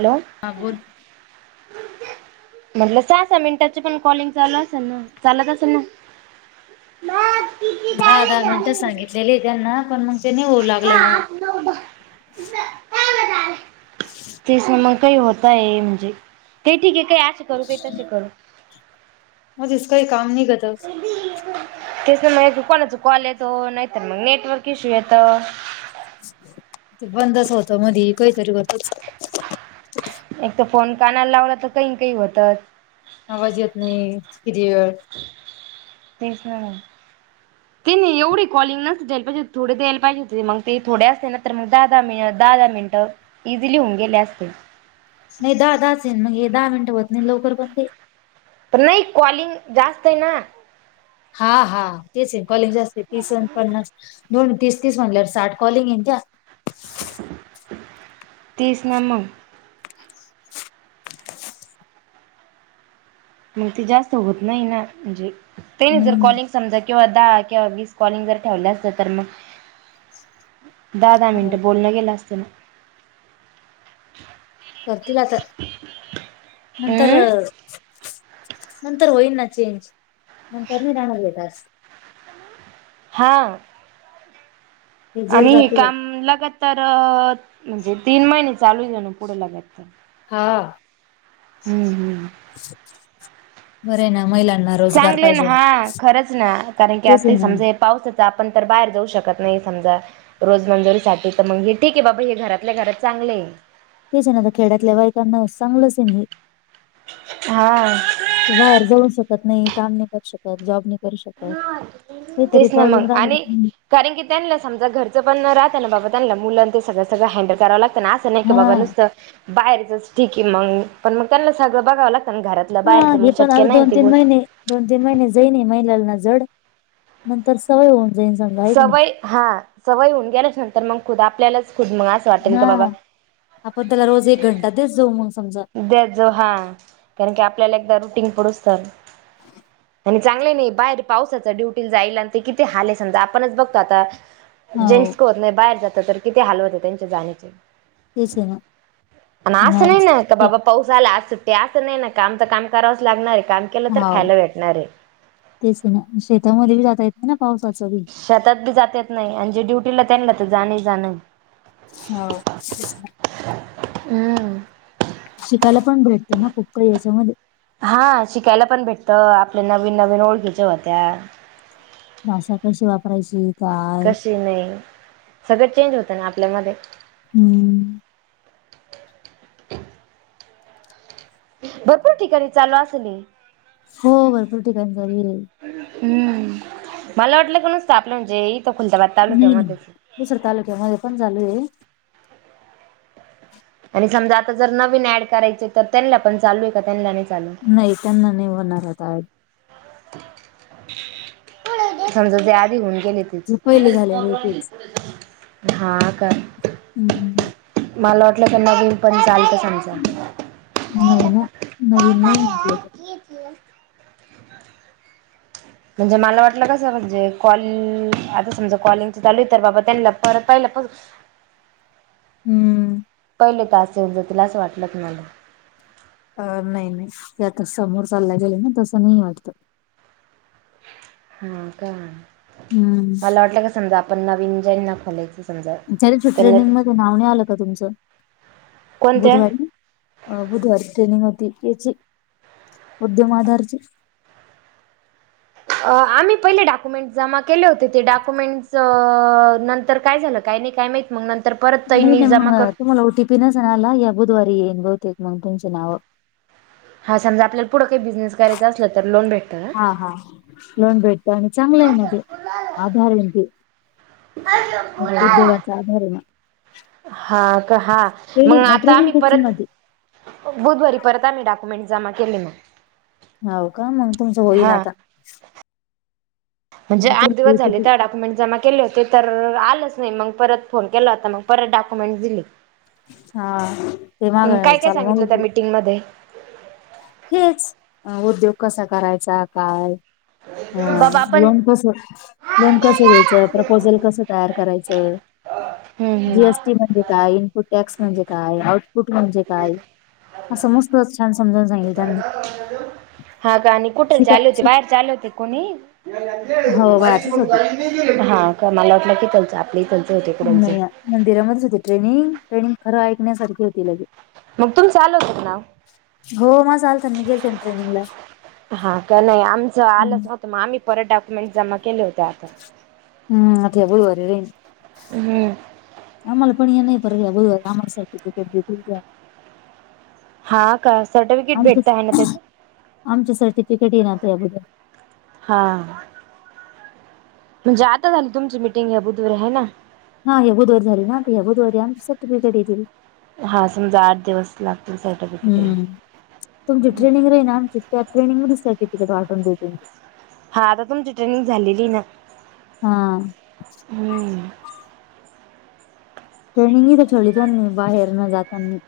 Hello. हा बोल. म्हटल सहा सहा मिनटाची पण कॉलिंग चालू असेल ना चालत असेल ना. दहा दहा मिनटं सांगितलेली त्यांना पण मग ते नहीं होऊ लागलं ना. [unintelligible] तेच न मग काही होत आहे म्हणजे ते कठीक आहे काही अशे करू काही तशे करू. मजेस काही काम नाही करता. तेच ना मग कोणाचा कॉल येतो नाहीतर मग नेटवर्क इश्यू येतं. ते बंदच होतं मधी काहीतरी होतच. एक तर फोन कानाला लावला तर काही ना काही होतात. आवाज येत नाही क्लिअर. तेच ना मग. तेनी एवढी कॉलिंग नसतं द्याला पाहिजे थोडे द्यायला पाहिजे होते मग ते थोडे असते ना तर मग दहा दहा मिनट दहा दहा मिनटं इझिली होऊन गेले असते. नाही दहा दहाच येईन मग हे दहा मिनिटं होत नाही लवकर पण ते. पण नाही कॉलिंग जास्त आहे ना. हा हा तेच आहे कॉलिंग जास्त आहे तीस आन पन्नास दोन तीस-तीस म्हटल्यावर साठ कॉलिंग येनत्या. तीस ना मग. मंग ते जास्त होत नाही ना म्हणजे तेनी जर हम्म कॉलिंग समजा किंवा दहा किंवा वीस कॉलिंग जर ठेवलं असतं तर मग दहा दहा मिनिटं बोलण गेलं असतं ना. करतील आता नंतर हम्म नंतर होईल ना चेंज नंतर नाही राहणार हे टास्क. हां. ते जड आणि हे जातील काम लगातर म्हणजे तीन महिने चालू आहे हेने पुढं लागतार. हा. हम्म हम्म. [unintelligible] बरे आहे ना महिलांना रोजगार चांगले ना पाहिजे हा खरंच ना कारण की तेच आहे आती ना समजे पाऊस ते आपण तर बाहेर जाऊ शकत नाही समजा रोज मंजुरीसाठी तर मग हे ठीक आहे बाबा हे घरातल्या घरात चांगले आहे. तेच ना आता खेडातल्या बाईकांना चांगलंच आहे ना हे. हा. ते बाहेर जाऊन शकत नाही, काम नाही करू शक त्या जॉब नाही करू शकत हे काहीतरी तेच ना मग प्रॉब्लेम राहि. आणि [unintelligible] कारण की त्यांना समजा घरचं पण न राहताना बाबा त्यांना मुलंं ते सगळंगळं हँडल करावं लागतं ना आस नाय कि हा बाबा नुसतं बाहेरचच ठीक आहे मग पण मग बघावं लागत घरात हा हे पण आता दोन तीन महिने दोन तीन महिने जाईन महिलाना जड नंतर सवय होऊन जाईन समजा हायका नाय. सवय हा सवय होऊन गेल्याच्या नंतर मग खुद आपल्यालाच खुद मंग आस हा आपण त्याला रोज एक घंटा तेच जाऊ मग समजा. देत जावू हा कारण की आपल्याला एकदा रुटीन पढूस्तवर. आणि चांगलंय नई बाहेर पावसाचं ड्युटीला जाई लागतय किती हालय समजा आपणच बघतो आता हो जेंट्स का होत नाही बाहेर जात तर किती हाल होतय त्यांच्या जाण्याची. तेच आहे ना पण अस नाही ना का बाबा पाऊस आला आज सुट्टी असं नाही ना काम तर काम करावंच लागणारे काम केलं तर हाव खायला भेटणारय. तेच ना शेतामध्ये बी जाता येते ना पावसाचं शेतात बी जाता येत नाही आणिजे ड्युटीला त्यांना तर जाणच जाण. हो. हम्म. शिकायला पण भेटते ना खूप काही याच्यामध्ये. हा शिकायला पण भेटतं आपल्या नवीन नवीन ओळखीच्या होत्यात. भाषा कशी वापरायची काय? नई सगळं चेंज होत ना आपल्यामध्ये. हम्म. भरपूर ठिकाणी चालू असल हे. हो भरपूर ठिकाणी चालूय. हम्म मला वाटलं काी नुसत आपलं म्हणजे इथं खुलताबाद नाही नाही तालुक्यामध्ये दुसऱ्या तालुक्यामध्ये पण चालूय. आणि समजा आता जर नवीन ऍड करायचे तर त्यांना पण चालूय का त्यांना नाही चालू? नाही त्यांना नाही होणार आता समजा जे आधी होऊन गेलीत जे पहिले झालेले आहे तेच हा काय हम्म मला वाटलं त्यांना घेऊन पण चालत सगळ्यांन नाही ना नवीन नाही म्हटले. [inaudible] म्हणजे मला वाटलं कसं म्हणजे कॉल आता समजा कॉलिंगच चालू तर बाबा त्यांना परत पाहिल्यापासून हम्म. पहिले टास्क येऊन जातील असं वाटलं होतं मला. अ नाही नाही ते आता समोर चालला गेलं ना तसं नाही वाटतं. हा का? हम्म मला वाटलं का समजा आपण नवीन ज्यांना खोलायच हेल्प ट्रेनिंग मध्ये नाव नाय आलं का तुमचं? कोणत्या बुधवारी अं बुधवारी ट्रेनिंग होती त्यांच्यी उद्यम आधारची. अं आम्ही पहिले डाकुमेंट जमा केले होते ते डाकुमेंटच अं नंतर काय झालं? काही नाही काय माहित मग नंत नाही ना मग तुम्हाला ओटी पी नसल आला या बुधवारी येईन बहुतेक मग तुमच्या नावा हा समजा आपल्याला पुढं काही बिझनेस करायचां असला तर लोन भेटतं. का? हा हा लोन भेटत आणि चांगलं आहे ना ते आधार आहेन ते. उद्योगाच आधार ना. हा का हा मंग ट्रेनिंग आता ट्रेनिंग आम्ही खूप छान परत होती बुधवारी परत आम्ही डाकुमेंट जमा केले मंग. हाव का? मग तुमचं होईल हा आता म्हणजे आता आठ दिवस तुमची झाले, किती- त्या डाक्युमेंट जमा केले होते तर, आलंच नाही. मग परत फोन केला होता, मग परत डॉक्युमेंट दिले. हा ते माग चालू झालयं की. मिटिंगमध्ये हेच, उद्योग कसा करायचा? काय? हा, बाबा आपण लोन कसंय? लोन कसं घ्यायचं? प्रपोजल कसं तयार करायचं? हम्म जी हम्म एस टी म्हणजे काय? टॅक्स म्हणजे काय? आउटपुट म्हणजे काय? हा, समस्त छान समज [unintelligible] हा का? आणि कुठे शिका चालू होते? शिक बाहेर चालू होते कोणी? हो बाहेरचेच होते हा का? मला वाटलं की, [unintelligible] आपले [unintelligible] नाही ना, मंदिरामध्येच होती ट्रेनिंग. ट्रेनिंग खरं ऐकण्यासारखी होती लगे मग तुमच आल होत का नाव? हो माझं आलंत न मी गेलते ना ट्रेनिंगला. आलच नव्हं. आम्ही परत डाक्युमेंट जमा केले होते आता. हम्म, आठव्या गुरुवारी व्हय. [unintelligible] आम्हाला पण या नाही पर या गुरुवारी आम्हाला सर्टिफिकेट देतील त्या. हा, काय? सर्टिफिकेट भेटता आहे ना त्याच. आमच सर्टिफिकेट ये ना त्याबद्दल हां. म्हणजे आता झाली तुमची मीटिंग या बुधवारी आहे ना. हा या बुधवारी झाली ना, त या बुधवारी आमची सर्टिफिकेट येतील. हा समजा आठ दिवस लागतील सर्टिफिकेट यायला. हम्म, तुमची ट्रेनिंग रहिल ना आमची त्या ट्रेनिंगमधीच सर्टिफिकेट वाटून देेतीन. हा आता तुमची ट्रेनिंग झालेली ना हा. हम्म. ट्रेनिंगही [unintelligible] बाहेर न जातांनी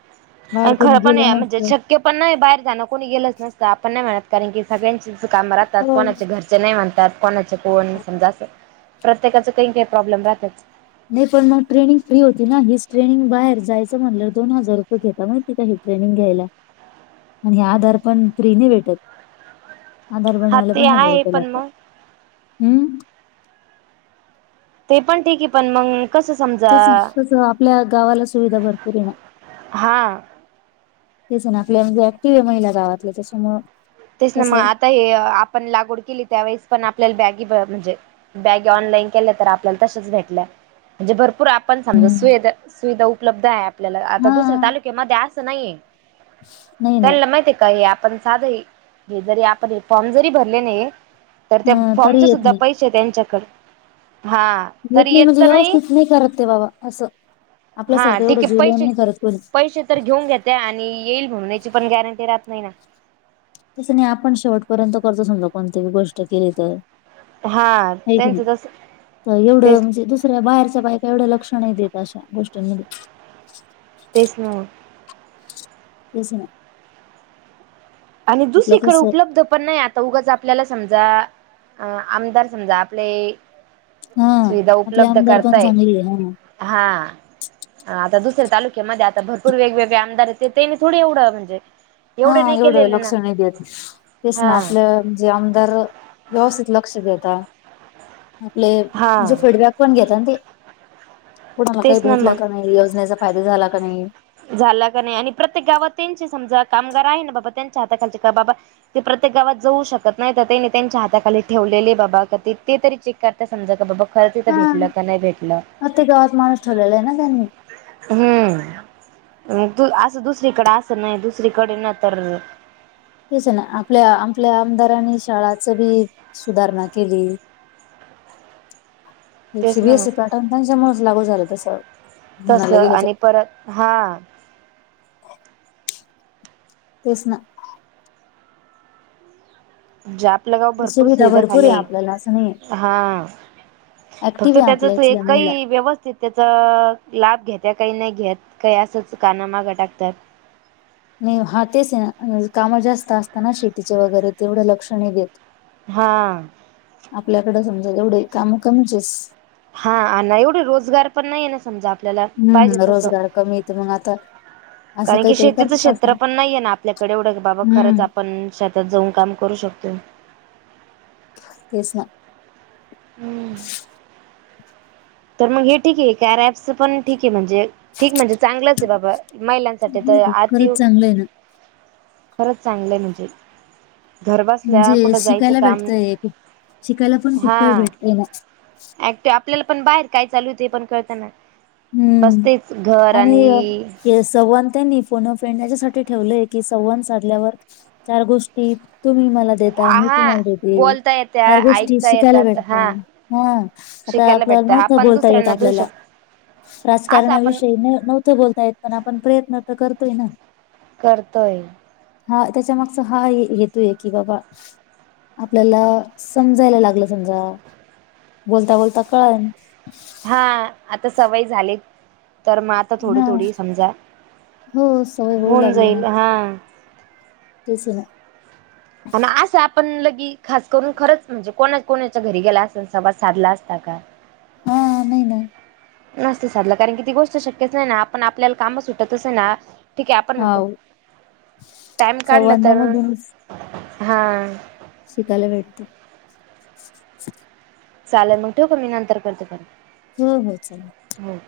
आणि खरं पण म्हणजे शक्य पण नाही बाहेर जाणं कोणी गेलंच नसतं. आपण नाही म्हणत कारण की सगळ्यांचेच इथं काम राहतात. हो कोणाचे घर चे नाही म्हणतात. कोणाच कोण समजा, अस प्रत्येकाच काही काही प्रॉब्लेम राहताच. नाही पण मग ट्रेनिंग फ्री होती ना हीच ट्रेनिंग बाहेर जायचं म्हणलं, दोन हजार रुपये घेता माहिती का? ट्रेनिंग घ्यायला आणि ह आधार पण फ्री ने भेटत आधार हा बनवायला पण ते हजार आहे रुपये पण लागता. मग हम्म. ते पण ठीक आहे, पण मंग कसं समज तेच त आपल्या गावाला सुविधा भरपूर येणार हा तेच ना. आपल्या म्हजे ऍक्टिव्ह आहे महिला गावातल्या, त्याच्यामुळं तेच ना मग, कसं आता आपण लागवड केली. त्यावेळेस आपल्याला बॅगी म्हणजे बॅग ऑनलाईन केल्या तर, आपल्याला तसेच भेटल. म्हणजे भरपूर आपण समजा हम्म. सुविधा उपलब्ध आहे आपल्याला. आता हा दुसऱ्या तालुक्यामध्ये असं नाहीेये. नाही ना त्यांला माहिती आहे का? हे आपण साध हे जरी आपण फॉर्म जरी भरले नाही, तर त्या अ तरी फॉर्मचे येत सुद्धा नाही पै से त्यांच्याकडं हा. घेत तरी नाही येत म्हणजे तर व्यवस्थित नाही करत ते बाबा असं, हा आपल्यासारखं एवढं ठीक आहे जीव लाऊन पैसे नाही करत कोणी. पैसे तर घेऊन घेते आणि येईल म्हणून येण्याची पण गॅरंटी राहत नाही ना. तसं नाही आपण शेवटपर्यंत करतो समजा कोणती गोष्ट केली तर. हा आहे कि त्यांचं तस नाही? एवढं तेच म्हणजे दुस ऱ्या बाहेरच्या बायका एवढं लक्ष नाही देत अशा गोष्टींमध्ये. तेच ना. तेच ना. आणि आपलं दुसरीकडं कसं उपलब्ध पण नाही. आता उगच आपल्याला समजा अ आमदार समजा आपले हा सुविधा आपले उपलब्ध आमदार पण करताय, चांगली आहे हा. आता दुसऱ्या तालुक्यामध्ये आता भरपूर वेगवेगळे आमदार आहे, ते तेनी थोडी एवढं म्हणजे हा एवढे हा नाही एवढं केलेले ना लक्ष नाही देत तेच ना हा आपलं म्हणजे आमदार व्यवस्थित लक्ष देता आपले हा म्हणजे फिडबॅक पण घेता ते कुणाला काही तेच ना भेटलं मग का नाही? योजनेचा फायदा झाला का नाही? झाला का नाही? आणि प्रत्येक गावात त्यांचे समजा कामगार आहे ना, बाबा त्यांच्या हाताखालचे का बाबा ते प्रत्येक गावात जाऊ शकत नाही, तर तेने त्यांच्या हाताखाली ठेवलेले बाबा की ते तरी चे क करता समजा का बाबा खरंच इथं हा भेटलं का नाही भेटलं? प्रत्येक गावात माणूस ठेवलेला आहे ना त्यांनी हम्म. मग तू असं दुसरीकडे असं नाही दुसरीकडे ना तर तेच ना आपल्या आपल्या आमदारांनी शाळाचं बी सुधारणा केली. [inaudible] हे सि तेच बि ना यस मग सी पॅटर्न त्यांच्यामुळेचं लागू झालं तसं म्हणायला तसं गेलं तर. आणि परत हां. [inaudible] तेच ना. म्हणजे आपलं गाव भरपूर सुविधा भरपूर आहे खाले आपल्याला असं नाही हा. फक्त ऍक्टिव्ह आहे त्याच आपल्या तो इथल्या एक महिला काही व्यवस्थित त्याचा लाभ घेत आहे काही नाही घेत काही असंच कानांमागं टाकतात. म हा तेच ना काम जास्त असत ना शेतीचे वैगेरे तेवढं लक्ष नाही देत. हा. आपल्याकडे समजा एवढे काम कमीचेस. हा अन् एवढे रोजगार पण नाही ना समजा. आपल्याला पाहिजे हम्म तसं रोजगार कमीयेत मग आता असं कारण की काहीतरी शेतीचं करतच असणार क्षेत्र पण नाहीये ना आपल्याकडे एवढं क बाबा खरंच हम्म. आपण शेतात जाऊन काम करू शकतो. तेच ना. हम्म. तर मग हे ठीक आहे कार्या ॲपच पण ठीक आहे म्हणजे ठीक म्हणजे चांगलंच आहे बाबा महिलांसाठी तर चांगलंय, आती खरंच चांगलं आहे ना. खरंच चांगलं आहे म्हणजे. घर बसल्या म्हणजे कुठं जायचं शिकायला काम, भेटतंय खूप शिकायला पण खूप काही हा. भेटतंय ना. ऍक्टिव आपल्याला पण बाहेर काय चालू ते पण कळतं ना. बसतेच घर आणि ते संवाद त्यांनी फोन फ्रेंड याच्यासाठी ठेवलंय की, संवाद साधल्यावर चार गोष्टी तुम्ही मला देता मी हा तुम्हाला देेते. बोलता येत्या चार गोष्टी ऐकता शिकायला येतात हा भेटतात. हा आता शिकायला आपल्याला भेटत नव्हतं आपण बोलता येत दुसऱ्यांना देऊ आपल्याला, शकतो. असं आपण राजकारणाविषयी न नव्हतं बोलता येत. पण आपण प्रयत्न तर करतोय ना. करतोय. हा त्याच्या मागचा हा हेतू आहे की, बाबा आपल्याला समजायला लागलं समजा. बोलता बोलता कळन हा आता सवय झाली. तर मग आत आता थोडी हा थोडी समजा. हो सवय होऊ होऊन लागली ना जाईल हा. तेच ना. आणि असं आपण लगी खास करून, खरंच म्हणजे कोणा कोणाच्या घरी गेला अस संवाद साधला असता का? हा नाही ना. नसते साधलं. कारण कि ती गोष्ट शक्यच नाही ना. आपण आपल्याला काम सुटतच नाही ना. ठीक आहे. आपण हा म्हणतो टाइम काढला तर संवादामधूनच हा. शिकायला भेटतं. चालेल मग ठेवू का? मी नंतर करते परत. ह ह चालेल. हो.